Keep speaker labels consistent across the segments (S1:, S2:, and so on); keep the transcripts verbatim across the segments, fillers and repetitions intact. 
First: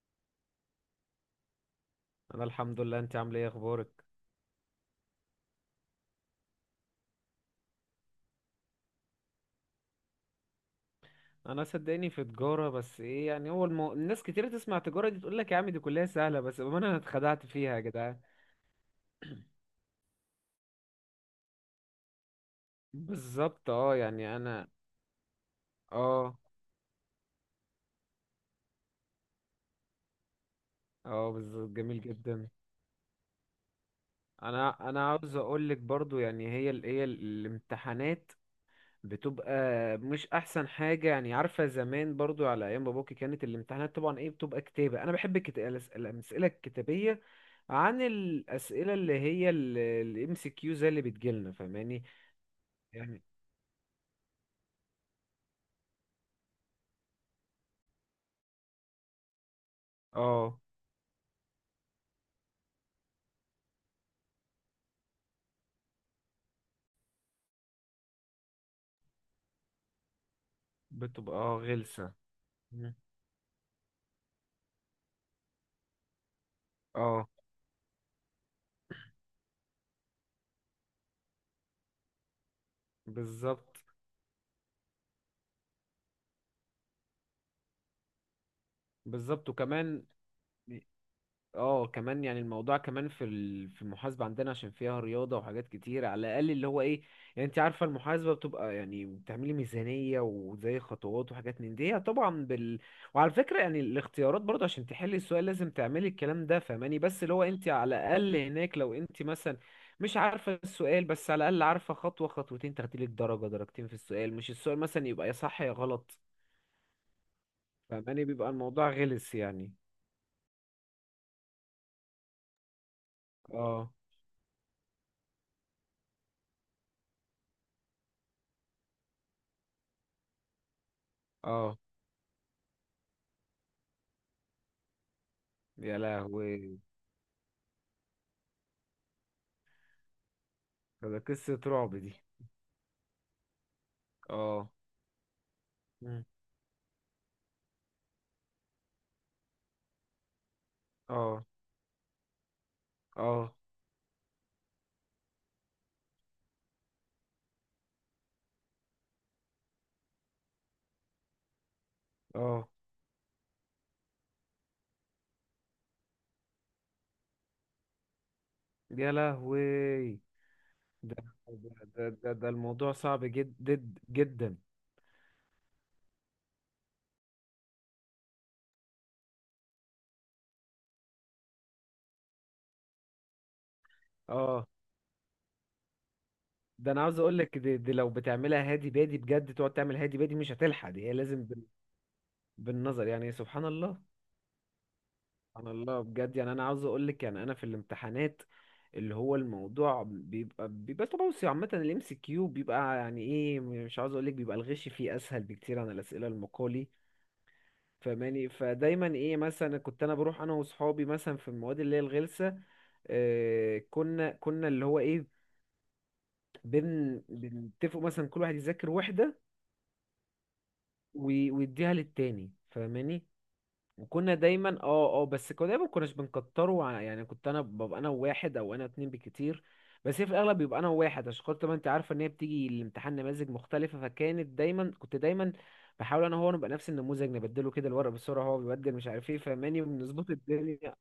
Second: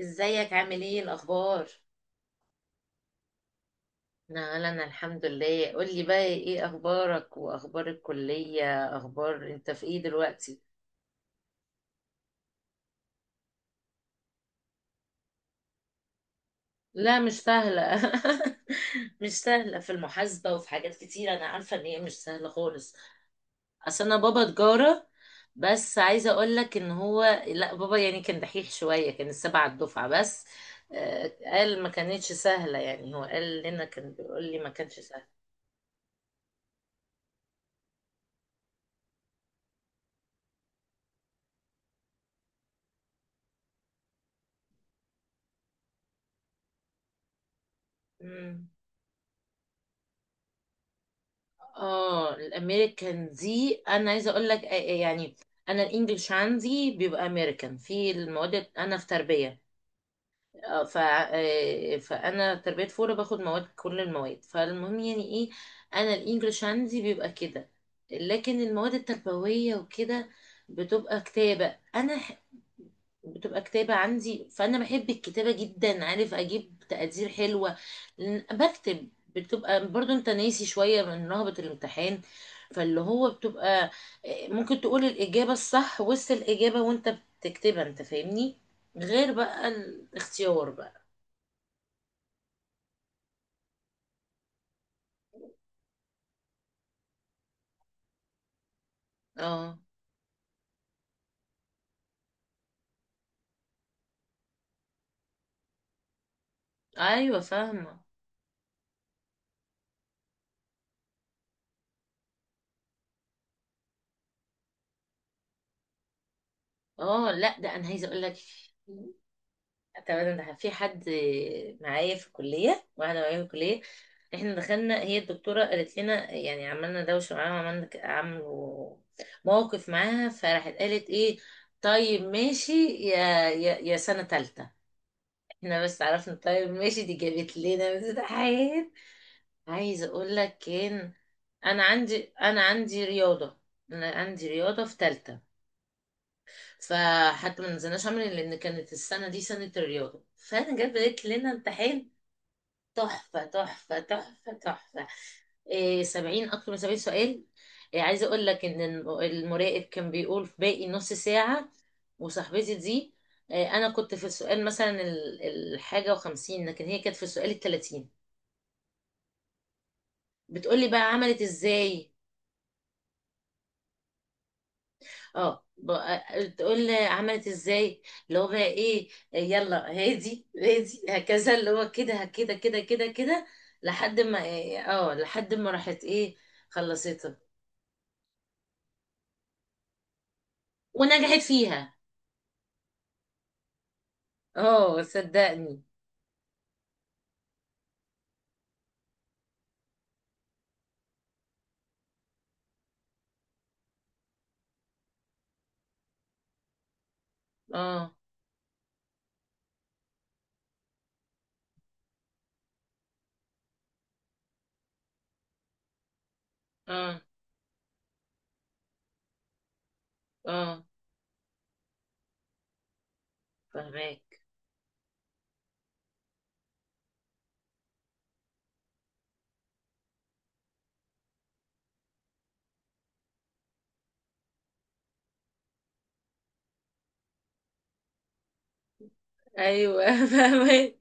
S1: ازيك عامل ايه الاخبار؟
S2: انا الحمد لله، انت عامل ايه؟ اخبارك؟
S1: لا لا، انا الحمد لله. قولي بقى ايه اخبارك واخبار الكلية، اخبار انت في ايه دلوقتي؟
S2: انا صدقني في تجاره بس ايه يعني هو المو... الناس كتير تسمع تجاره دي تقول لك يا عم دي كلها سهله، بس بأمانة انا
S1: لا مش
S2: اتخدعت فيها يا
S1: سهله.
S2: جدعان.
S1: مش سهله. في المحاسبه وفي حاجات كتير، انا عارفه ان هي مش سهله خالص.
S2: بالظبط، اه،
S1: اصل انا
S2: يعني
S1: بابا
S2: انا.
S1: تجاره، بس عايزه
S2: اه
S1: اقول لك ان هو لا بابا يعني كان دحيح شويه، كان السبعه الدفعه بس. آه،
S2: اه بالظبط،
S1: قال ما
S2: جميل
S1: كانتش
S2: جدا.
S1: سهله، يعني هو قال لنا، كان بيقول لي ما
S2: انا
S1: كانش
S2: انا عاوز اقول لك برضو، يعني هي ال... هي ال- الامتحانات بتبقى مش احسن حاجه. يعني عارفه زمان برضو على ايام باباكي كانت الامتحانات طبعا ايه، بتبقى كتابه. انا بحب الكت... الأس- الامثله الكتابيه عن
S1: سهل.
S2: الأسئلة اللي هي الام سي كيو زي اللي بتجيلنا، فاهماني؟
S1: اه،
S2: يعني
S1: الامريكان دي انا عايزه اقول لك، آه، آه، يعني انا الانجليش عندي بيبقى امريكان في المواد، انا في تربيه.
S2: اه،
S1: اه، ف آه، فانا تربيه فوره باخد مواد، كل المواد، فالمهم يعني ايه، انا الانجليش عندي بيبقى كده، لكن المواد التربويه وكده بتبقى
S2: بتبقى اه
S1: كتابه.
S2: غلسة.
S1: انا ح-
S2: مم.
S1: بتبقى كتابه عندي، فانا بحب الكتابه جدا، عارف اجيب تقدير
S2: اه،
S1: حلوه لأن بكتب. بتبقى برضو انت ناسي شويه من رهبه الامتحان، فاللي هو
S2: بالظبط.
S1: بتبقى آه، ممكن تقول الاجابه الصح وسط الاجابه وانت بتكتبها، انت فاهمني؟ غير
S2: بالظبط
S1: بقى
S2: وكمان،
S1: الاختيار بقى.
S2: اه كمان يعني الموضوع كمان في ال- في المحاسبة عندنا، عشان فيها رياضة وحاجات كتير. على الأقل اللي هو ايه، يعني انت عارفة المحاسبة بتبقى يعني بتعملي
S1: اه،
S2: ميزانية وزي خطوات وحاجات من دي، هي طبعا بال. وعلى فكرة يعني الاختيارات برضه عشان تحلي السؤال لازم تعملي الكلام ده، فاهماني؟ بس اللي
S1: ايوه
S2: هو انت على
S1: فاهمه.
S2: الأقل هناك، لو انت مثلا مش عارفة السؤال، بس على الأقل عارفة خطوة خطوتين تاخديلك درجة درجتين في السؤال. مش السؤال مثلا يبقى يا صح يا غلط،
S1: اه، لا ده انا عايزه اقول
S2: فاهماني؟
S1: لك.
S2: بيبقى الموضوع غلس يعني.
S1: تمام، ده في حد معايا في الكليه، واحده معايا في الكليه،
S2: اه.
S1: احنا دخلنا، هي الدكتوره قالت لنا يعني، عملنا دوشه معاها، وعملنا ك- عملوا موقف معاها، فراحت قالت ايه،
S2: اه،
S1: طيب ماشي يا يا, يا سنه تالته، احنا
S2: يا
S1: بس عرفنا طيب
S2: لهوي،
S1: ماشي. دي جابت لنا امتحان، عايزه اقول لك، كان
S2: ده قصة
S1: انا
S2: رعب دي.
S1: عندي انا عندي رياضه، انا عندي
S2: اه.
S1: رياضه في تالتة،
S2: مم.
S1: فحتى ما نزلناش عمل، لان كانت السنه دي سنه الرياضه، فانا جت بدات
S2: اه.
S1: لنا امتحان تحفه
S2: اه.
S1: تحفه تحفه تحفه. إيه، سبعين، اكتر من سبعين سؤال. إيه عايزه اقول لك ان الم- المراقب كان بيقول في باقي نص ساعه،
S2: اه،
S1: وصاحبتي دي، إيه انا كنت في السؤال مثلا ال- الحاجه وخمسين، لكن هي كانت في السؤال التلاتين.
S2: يا لهوي.
S1: بتقولي بقى
S2: ده
S1: عملت
S2: ده ده,
S1: ازاي؟
S2: ده, ده الموضوع صعب جدا، جدا.
S1: اه، بقى- تقول لي عملت ازاي. اللي هو بقى ايه، يلا هادي هادي هكذا، اللي هو كده كده كده كده كده، لحد ما
S2: اه،
S1: إيه، اه لحد ما راحت ايه،
S2: ده انا عاوز
S1: خلصتها
S2: اقول لك دي, دي لو بتعملها هادي بادي بجد، تقعد تعمل هادي بادي مش هتلحق. دي هي
S1: ونجحت
S2: لازم بال-
S1: فيها.
S2: بالنظر، يعني سبحان الله.
S1: اه
S2: سبحان
S1: صدقني.
S2: الله بجد. يعني انا عاوز اقول لك، يعني انا في الامتحانات اللي هو الموضوع بيبقى بيبقى توسع. عامة الام سي كيو بيبقى يعني ايه، مش عاوز اقول لك بيبقى الغش فيه اسهل بكتير عن الاسئلة المقالي.
S1: اه
S2: فماني، فدايما ايه، مثلا كنت انا بروح انا واصحابي مثلا في المواد اللي هي الغلسه، آه كنا كنا اللي هو ايه،
S1: اه
S2: بن بنتفقوا مثلا كل واحد يذاكر وحده
S1: اه
S2: وي- ويديها للتاني، فاهماني؟
S1: فهماك.
S2: وكنا دايما اه اه بس كنا دايما كناش بنكتره ع- يعني كنت انا ببقى انا وواحد او انا اتنين بكتير. بس هي في الاغلب بيبقى انا وواحد، عشان خاطر ما انت عارفه ان هي بتيجي الامتحان نماذج مختلفه. فكانت دايما، كنت دايما بحاول انا هو نبقى نفس النموذج، نبدله كده الورق بسرعه، هو بيبدل مش عارف ايه، فاهماني؟
S1: ايوه
S2: بنظبط الدنيا.
S1: فهماك.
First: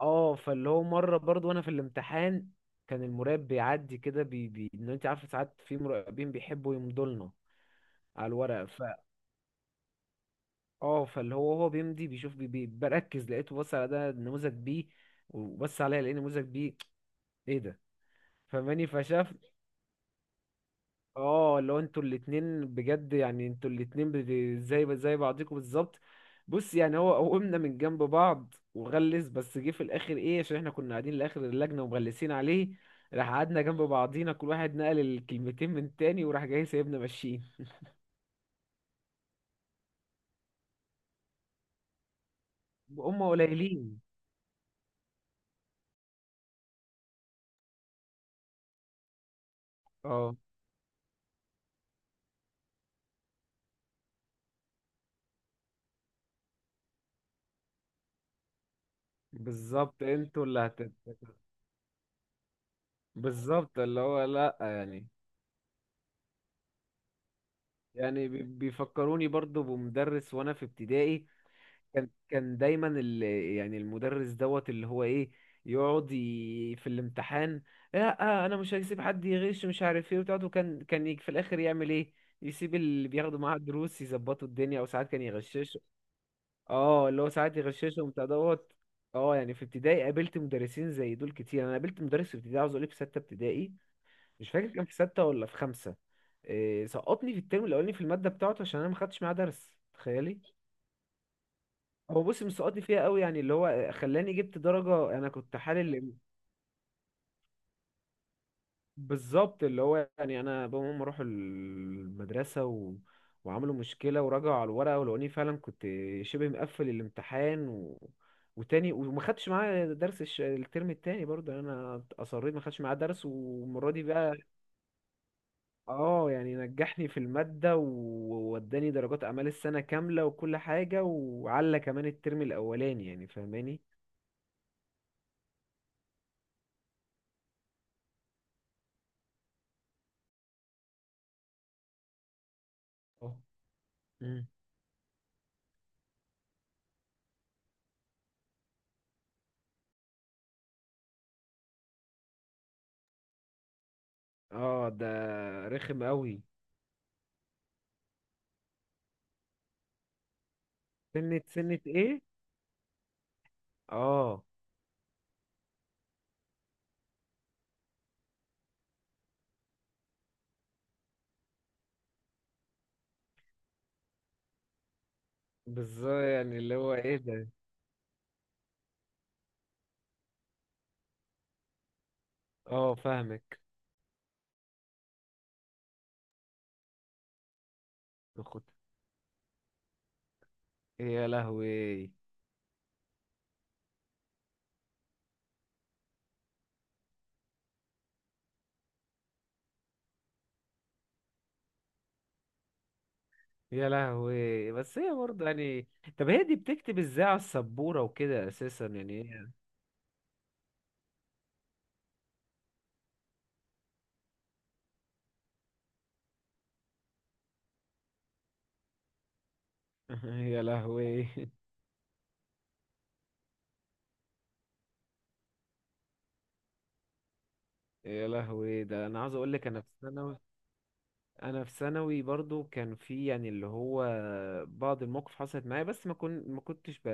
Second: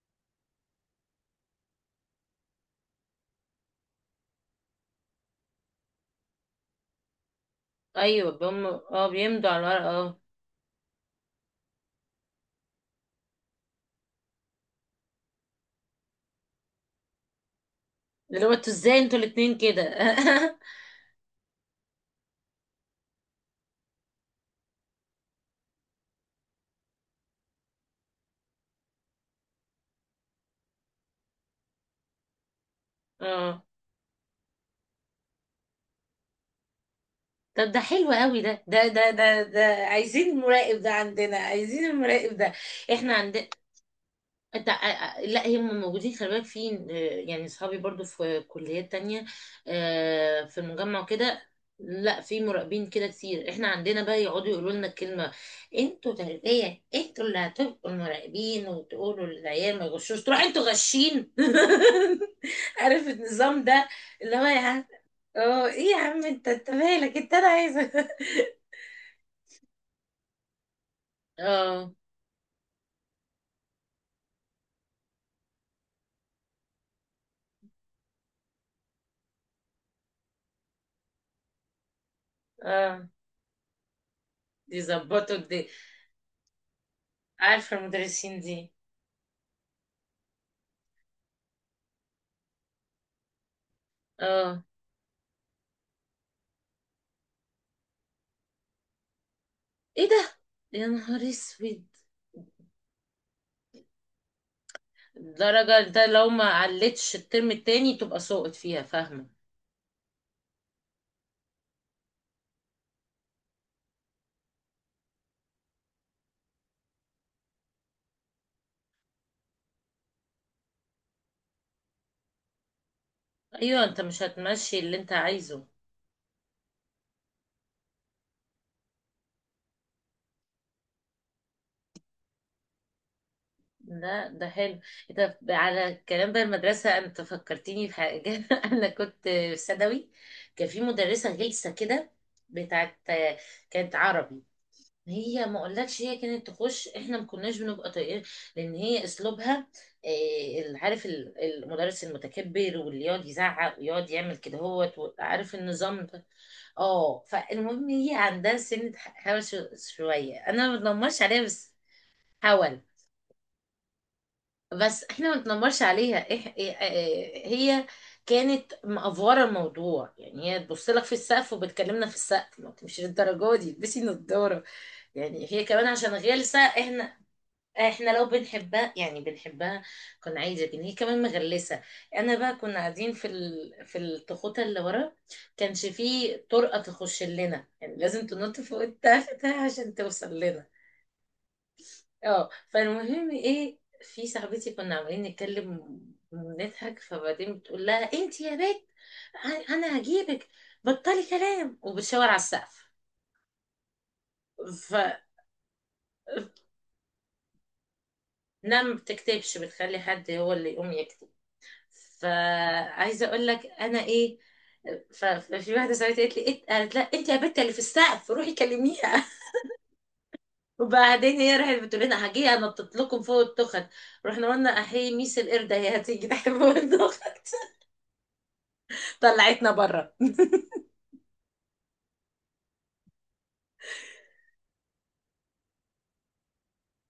S2: اه فاللي هو مره برضو وانا في الامتحان، كان المراقب بيعدي كده بي بي ان انت عارف ساعات في مراقبين بيحبوا يمضوا لنا على
S1: ايوه،
S2: الورق
S1: بم
S2: ف،
S1: اه بيمضوا على الورق. اه،
S2: اه فاللي هو هو بيمضي بيشوف، بي بي بركز، لقيته بص على ده نموذج بي، وبص عليا لقيت نموذج بي. ايه ده؟
S1: اللي هو انتوا
S2: فماني
S1: ازاي انتوا
S2: فشاف،
S1: الاتنين كده؟
S2: اه لو انتوا الاتنين بجد يعني انتوا الاتنين بت- زي زي بعضكم بالظبط. بص يعني هو قومنا من جنب بعض وغلس، بس جه في الاخر ايه، عشان احنا كنا قاعدين لاخر اللجنه ومغلسين عليه، راح
S1: اه،
S2: قعدنا جنب بعضينا كل واحد نقل الكلمتين من تاني، وراح جاي سايبنا ماشيين.
S1: طب ده حلو قوي، ده ده ده ده ده، عايزين المراقب ده عندنا، عايزين المراقب ده احنا
S2: هما
S1: عندنا.
S2: قليلين.
S1: انت ع- ع- لا، هم موجودين، خلي بالك فين، آه، يعني اصحابي برضو في كليات تانية،
S2: اه
S1: آه، في المجمع وكده. لا، في مراقبين كده كتير، احنا عندنا بقى يقعدوا يقولوا لنا الكلمة، انتوا تربية، انتوا اللي هتبقوا المراقبين وتقولوا للعيال ما
S2: بالظبط،
S1: يغشوش، تروح
S2: انتوا اللي
S1: انتوا
S2: هت.
S1: غشين. عارف النظام
S2: بالظبط
S1: ده؟
S2: اللي هو
S1: اللي هو
S2: لا
S1: يا عم،
S2: يعني،
S1: اه ايه يا عم، انت انت مالك؟ انت انا عايزه.
S2: يعني بي- بيفكروني برضو بمدرس وانا في ابتدائي.
S1: اه
S2: كان كان دايما ال... يعني المدرس دوت اللي هو ايه، يقعد ي... في الامتحان، لا آه انا مش هسيب حد يغش مش عارف ايه وبتاعته، كان كان يجي في الاخر يعمل ايه، يسيب
S1: اه،
S2: اللي بياخدوا معاه الدروس يظبطوا
S1: دي
S2: الدنيا، او ساعات كان
S1: ظبطوا دي.
S2: يغششه. اه اللي هو ساعات
S1: عارفة
S2: يغششهم بتاع
S1: المدرسين دي؟
S2: دوت. اه يعني في ابتدائي قابلت مدرسين زي دول كتير. انا قابلت مدرس في ابتدائي، عاوز اقول لك في سته ابتدائي، مش
S1: اه
S2: فاكر كان في سته ولا في خمسه، إيه سقطني في الترم الاولاني في الماده بتاعته، عشان انا ما خدتش معاه درس،
S1: ايه ده،
S2: تخيلي.
S1: يا نهار اسود.
S2: هو بص مسقطني فيها قوي، يعني اللي هو خلاني جبت درجة انا كنت
S1: الدرجة ده
S2: حالل.
S1: لو ما علتش الترم التاني تبقى سقط فيها، فاهمة؟
S2: بالظبط، اللي هو يعني انا بابا وماما راحوا المدرسة و... وعملوا مشكلة ورجعوا على الورقة ولقوني فعلا كنت شبه مقفل الامتحان و... وتاني، وما خدتش معاه درس الش... الترم التاني برضه، يعني انا اصريت ما خدتش معاه درس،
S1: ايوه،
S2: والمرة
S1: انت
S2: دي
S1: مش
S2: بقى
S1: هتمشي اللي انت عايزه.
S2: اه، يعني نجحني في المادة، ووداني درجات اعمال السنة كاملة وكل حاجة، وعلى كمان الترم الاولاني، يعني فاهماني؟
S1: لا ده حلو. انت على الكلام ده المدرسة، انت فكرتيني بحاجة. انا كنت في ثانوي، كان في مدرسة غلسة كده، بتاعت،
S2: آه.
S1: كانت
S2: مم.
S1: عربي. هي ما اقولكش، هي كانت تخش احنا ما كناش بنبقى طايقين، لان هي اسلوبها إيه، عارف ال- المدرس المتكبر، واللي يقعد يزعق ويقعد يعمل كده
S2: اه،
S1: هوت
S2: ده
S1: و- عارف
S2: رخم
S1: النظام ده؟
S2: قوي.
S1: اه، فالمهم هي عندها سنة ح- هوس شوية، انا ما بتنمرش
S2: سنة
S1: عليها بس
S2: سنة ايه؟
S1: حاول،
S2: اه
S1: بس احنا ما نتنمرش عليها، إح... إيه- آه، هي كانت مأفورة الموضوع. يعني هي تبص لك في السقف وبتكلمنا في السقف، ما مش للدرجة دي، البسي نضارة يعني، هي كمان عشان
S2: بالظبط يعني
S1: غلسة
S2: اللي هو ايه
S1: احنا،
S2: ده.
S1: احنا لو بنحبها يعني بنحبها، كنا عايزة، لكن هي كمان مغلسة. انا بقى كنا
S2: اه
S1: قاعدين في
S2: فاهمك.
S1: ال... في التخوتة اللي ورا، كانش فيه طرقة تخش لنا، يعني لازم
S2: خد،
S1: تنط فوق التختة عشان توصل لنا.
S2: يا لهوي.
S1: اه، فالمهم ايه، في صاحبتي كنا عمالين نتكلم ونضحك، فبعدين بتقول لها انت يا بنت، ه- انا هجيبك، بطلي كلام، وبتشاور على السقف.
S2: يا لهوي، بس هي برضه يعني، طب هي
S1: فانا
S2: دي بتكتب ازاي على السبورة وكده اساسا
S1: ما
S2: يعني،
S1: بتكتبش، بتخلي حد هو اللي يقوم يكتب. فعايزه اقول لك انا ايه، ف- ففي واحده صاحبتي قالت لي إنت- قالت لا انت يا بنت اللي في السقف روحي كلميها.
S2: هي يا لهوي.
S1: وبعدين هي راحت بتقول لنا هجي انطط لكم فوق التخت، رحنا قلنا احيي ميس القرده، هي هتيجي تحت فوق التخت،
S2: يا لهوي، ده انا عاوز اقول لك
S1: طلعتنا
S2: انا في
S1: بره.
S2: ثانوي. انا في ثانوي برضو كان في يعني اللي هو بعض المواقف حصلت معايا، بس ما كنت ما كنتش ب...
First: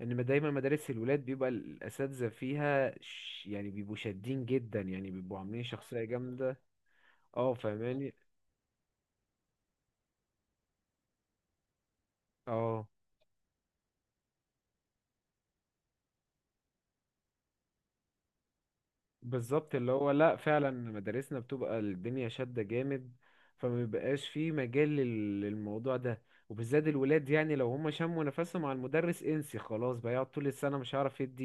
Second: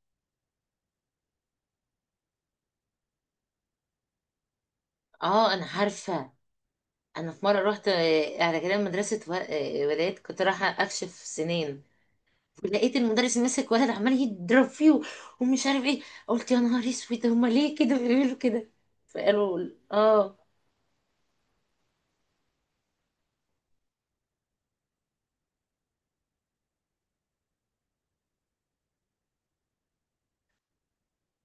S2: ان ما دايما مدارس الولاد بيبقى الاساتذه فيها ش... يعني بيبقوا شادين جدا، يعني بيبقوا
S1: اه
S2: عاملين
S1: انا
S2: شخصيه
S1: عارفه.
S2: جامده.
S1: انا في
S2: اه
S1: مره رحت
S2: فاهماني.
S1: آه، على كلام مدرسه و- آه، ولاد، كنت رايحه اكشف سنين،
S2: اه
S1: ولقيت المدرس ماسك ولد عمال يضرب فيه ومش عارف ايه، قلت يا نهار اسود، هما ليه كده بيعملوا كده؟ فقالوا
S2: بالظبط، اللي هو لا
S1: اه.
S2: فعلا مدارسنا بتبقى الدنيا شاده جامد، فما بيبقاش في مجال لل- للموضوع ده. وبالذات الولاد، يعني لو هم شموا نفسهم على المدرس انسي خلاص، بقى يقعد طول السنه مش هيعرف يدي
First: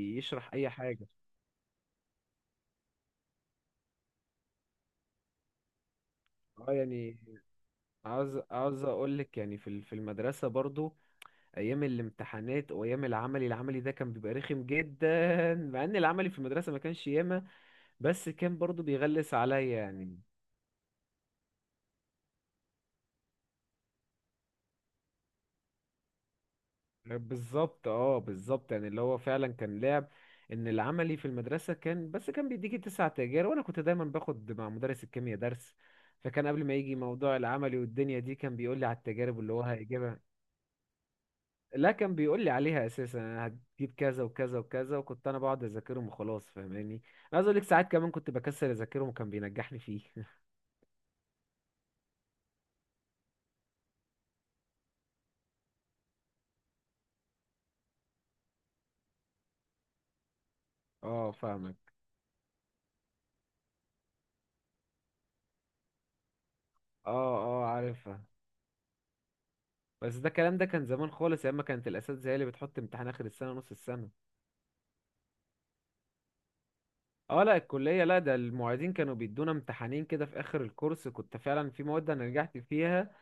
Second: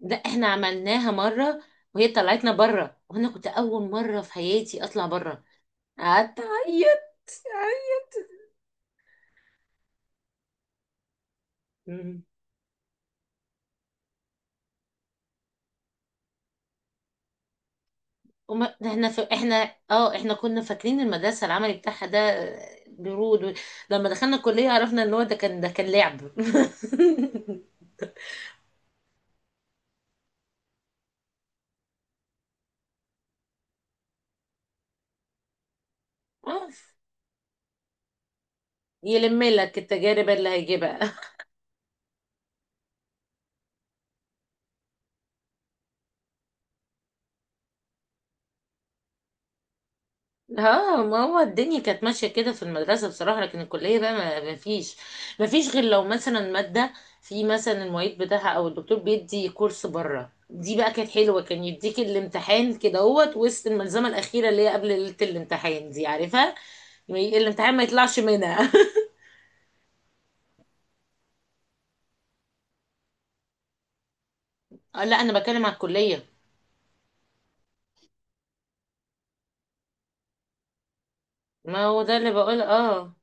S1: لا، احنا
S2: يشرح اي حاجه.
S1: عملناها مره، وهي طلعتنا بره، وانا كنت اول مره في حياتي اطلع بره، قعدت
S2: اه
S1: اعيط.
S2: يعني عاوز عاوز اقول لك، يعني في ال- في المدرسه برضو ايام الامتحانات وايام العملي، العملي ده كان بيبقى رخم جدا، مع ان العملي في المدرسه ما كانش ياما، بس كان
S1: وما
S2: برضو
S1: ده احنا ف...
S2: بيغلس
S1: احنا
S2: عليا
S1: اه
S2: يعني.
S1: احنا كنا فاكرين المدرسه العملي بتاعها ده آه، برود و... لما دخلنا الكليه عرفنا ان هو ده كان ده كان لعب.
S2: بالظبط، اه بالظبط، يعني اللي هو فعلا كان لعب. ان العملي في المدرسه كان بس كان بيديكي تسع تجارب، وانا كنت دايما باخد مع مدرس الكيمياء درس، فكان قبل
S1: آه.
S2: ما يجي موضوع العملي والدنيا دي كان بيقول لي على التجارب
S1: يلم
S2: اللي هو
S1: لك
S2: هيجيبها.
S1: التجارب اللي هيجيبها.
S2: لا كان بيقول لي عليها اساسا، أنا هتجيب كذا وكذا وكذا، وكنت انا بقعد اذاكرهم وخلاص، فاهماني؟ انا عايز اقول لك ساعات كمان كنت بكسل اذاكرهم وكان بينجحني فيه
S1: اه، ما هو الدنيا كانت ماشية كده في المدرسة بصراحة، لكن الكلية بقى ما ما فيش، ما فيش غير لو مثلا مادة، في مثلا المعيد بتاعها او الدكتور بيدي كورس بره، دي بقى كانت
S2: اه
S1: حلوة، كان
S2: فاهمك.
S1: يديك الامتحان كده اهوت وسط الملزمة الأخيرة، اللي هي قبل ليلة الامتحان دي، عارفها،
S2: اه اه
S1: الامتحان ما يطلعش
S2: عارفها.
S1: منها.
S2: بس ده الكلام ده كان زمان خالص، ايام ما كانت الاساتذه هي اللي بتحط امتحان اخر السنه نص السنه.
S1: آه، لا أنا بتكلم على الكلية.
S2: اه لا الكليه، لا ده المعيدين كانوا بيدونا امتحانين كده في اخر الكورس، كنت فعلا في
S1: ما هو
S2: مواد
S1: ده
S2: انا
S1: اللي
S2: نجحت
S1: بقول
S2: فيها
S1: اه.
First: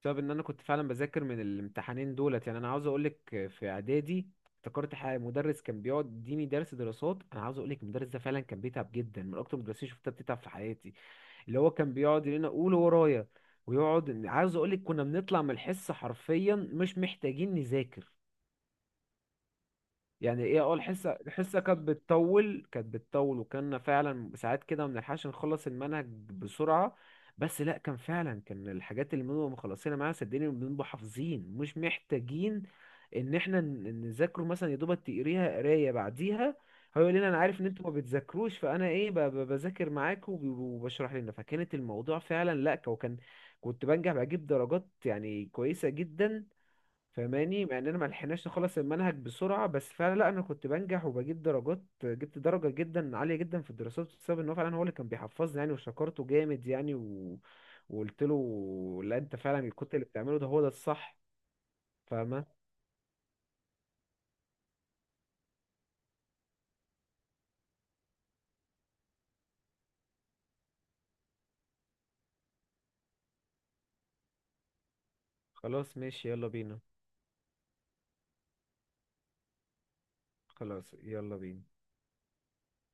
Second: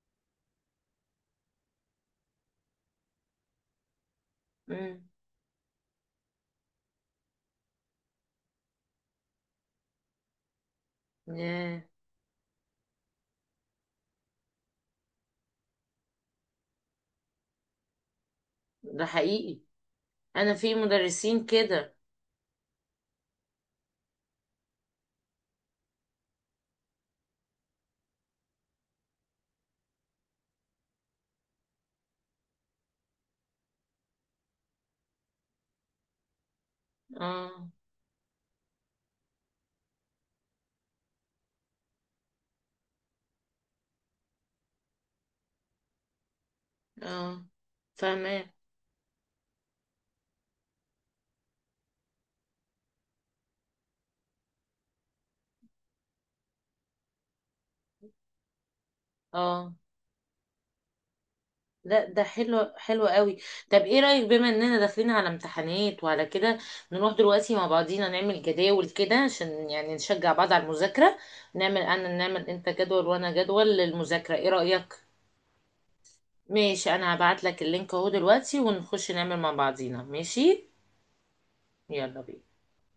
S2: بسبب ان انا كنت فعلا بذاكر من الامتحانين دولت. يعني انا عاوز اقولك في اعدادي افتكرت
S1: امم.
S2: حاجه، مدرس كان بيقعد يديني درس دراسات. انا عاوز اقولك المدرس ده فعلا كان بيتعب جدا، من اكتر المدرسين شفتها بتتعب في حياتي. اللي هو
S1: ياه.
S2: كان بيقعد يقول لنا قول ورايا، ويقعد، عاوز اقولك كنا بنطلع من الحصه حرفيا مش محتاجين نذاكر.
S1: ده حقيقي.
S2: يعني
S1: أنا
S2: ايه، اه
S1: في
S2: الحصه،
S1: مدرسين
S2: الحصه كانت
S1: كده.
S2: بتطول، كانت بتطول، وكنا فعلا ساعات كده ما بنلحقش نخلص المنهج بسرعه، بس لا كان فعلا كان الحاجات اللي بنبقى مخلصينها معاها صدقني بنبقى حافظين، مش محتاجين ان احنا ن- نذاكره، مثلا يا دوبك تقريها قرايه بعديها. هو يقول لنا انا عارف ان
S1: اه
S2: انتوا ما بتذاكروش، فانا ايه ب- ب- بذاكر معاكم وب- وبشرح لنا، فكانت الموضوع فعلا لا. وكان كنت بنجح بجيب درجات يعني كويسه جدا.
S1: اه
S2: فاهماني، مع اننا ما لحقناش
S1: فاهمة.
S2: نخلص المنهج بسرعه، بس فعلا لا انا كنت بنجح وبجيب درجات، جبت درجه جدا عاليه جدا في الدراسات، بسبب ان هو فعلا هو اللي كان بيحفظني يعني، وشكرته جامد يعني و... وقلت له لا انت فعلا
S1: اه،
S2: كنت اللي بتعمله ده هو ده الصح.
S1: ده ده
S2: فاهمه.
S1: حلو، حلو قوي. طب ايه رأيك، بما اننا داخلين على امتحانات وعلى كده، نروح دلوقتي مع بعضينا نعمل جداول كده عشان يعني نشجع بعض على المذاكرة، نعمل انا نعمل انت جدول وانا جدول للمذاكرة، ايه رأيك؟
S2: خلاص ماشي، يلا بينا.
S1: ماشي، انا هبعت لك اللينك اهو دلوقتي، ونخش نعمل مع بعضينا ماشي.
S2: خلاص يلا بينا.
S1: يلا بينا.